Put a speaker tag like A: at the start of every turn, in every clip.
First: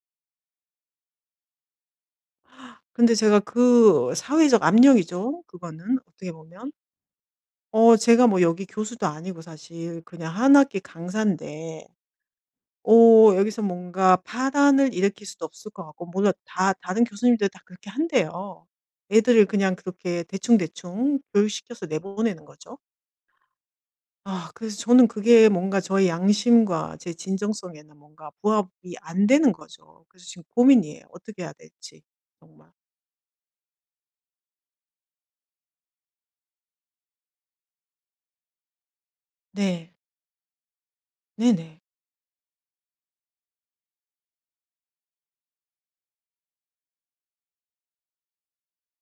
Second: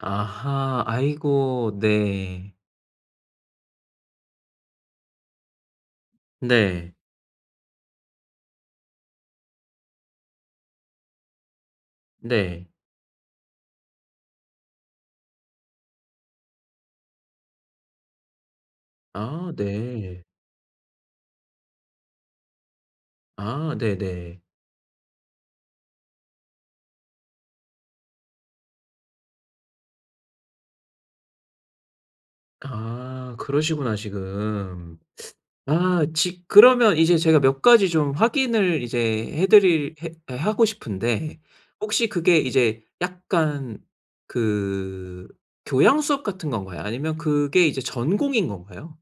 A: 아하. 아이고. 네.
B: 근데 제가 그 사회적 압력이죠. 그거는 어떻게 보면.
A: 네.
B: 어 제가 뭐 여기 교수도 아니고 사실 그냥 1 학기 강사인데
A: 네.
B: 어 여기서 뭔가 파란을 일으킬 수도 없을 것 같고 몰라 다 다른 교수님들 다 그렇게 한대요. 애들을
A: 아.
B: 그냥
A: 네.
B: 그렇게 대충대충 교육시켜서 내보내는 거죠.
A: 아. 네네.
B: 아 그래서 저는 그게 뭔가 저의 양심과 제 진정성에는 뭔가 부합이 안 되는 거죠. 그래서 지금 고민이에요. 어떻게 해야 될지 정말.
A: 아. 그러시구나 지금. 아 지 그러면 이제 제가 몇 가지 좀 확인을 이제
B: 네.
A: 해드릴 해 하고 싶은데
B: 네네.
A: 혹시 그게 이제 약간 그 교양 수업 같은 건가요? 아니면 그게 이제 전공인 건가요?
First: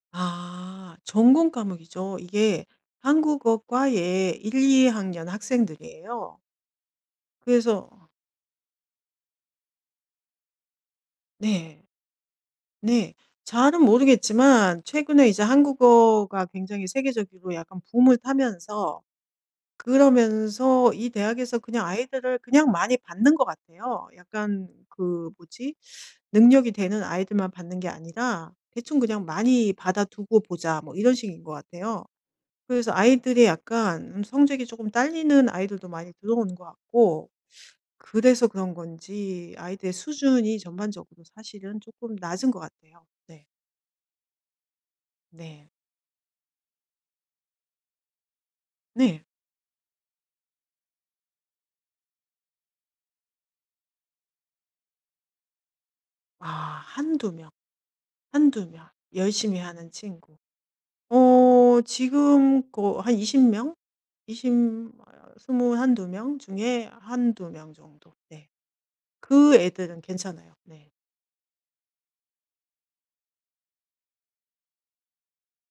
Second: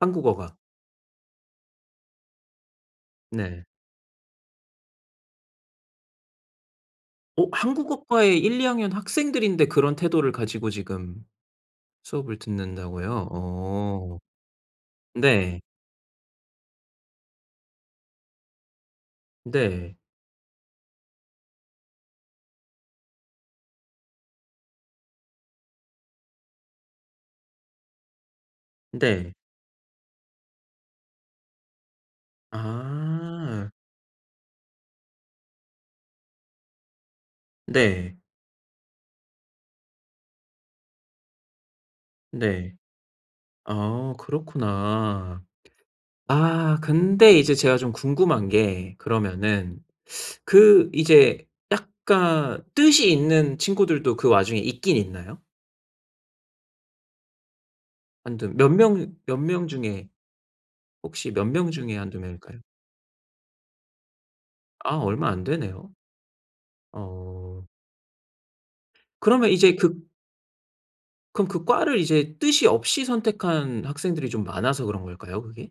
A: 한국어가?
B: 아 전공 과목이죠. 이게
A: 네.
B: 한국어과의 1-2 학년 학생들이에요.
A: 어
B: 그래서
A: 한국어과의 1-2 학년 학생들인데 그런 태도를 가지고 지금
B: 네.
A: 수업을
B: 네.
A: 듣는다고요.
B: 잘은
A: 어.
B: 모르겠지만 최근에 이제
A: 네.
B: 한국어가 굉장히 세계적이고 약간 붐을 타면서
A: 네.
B: 그러면서 이 대학에서 그냥 아이들을 그냥 많이 받는 것 같아요. 약간 그 뭐지? 능력이 되는 아이들만 받는 게 아니라 대충 그냥
A: 네.
B: 많이 받아두고 보자 뭐 이런 식인 것 같아요. 그래서 아이들이
A: 아.
B: 약간 음 성적이 쪼끔 딸리는 아이들도 많이 들어오는 것 같고
A: 네.
B: 그래서 그런 건지 아이들의 수준이 전반적으로 사실은 쪼끔 낮은 것
A: 네.
B: 같아요. 네.
A: 아. 그렇구나.
B: 네.
A: 아 근데 이제 제가 좀 궁금한 게
B: 네.
A: 그러면은 그 이제 약간 뜻이 있는 친구들도 그 와중에 있긴 있나요?
B: 아. 1-2 명,
A: 1-2 몇
B: 1-2 명.
A: 명, 몇
B: 열심히
A: 명
B: 하는
A: 중에
B: 친구.
A: 혹시 몇 명
B: 어
A: 중에 1-2 명일까요?
B: 지금 그 한 20 명, 20
A: 아 얼마 안 되네요.
B: 21-22 명 중에 1-2
A: 어
B: 명 정도. 네.
A: 그러면
B: 그
A: 이제
B: 애들은
A: 그
B: 괜찮아요. 네.
A: 그럼 그 과를 이제 뜻이 없이 선택한 학생들이 좀 많아서 그런 걸까요? 그게?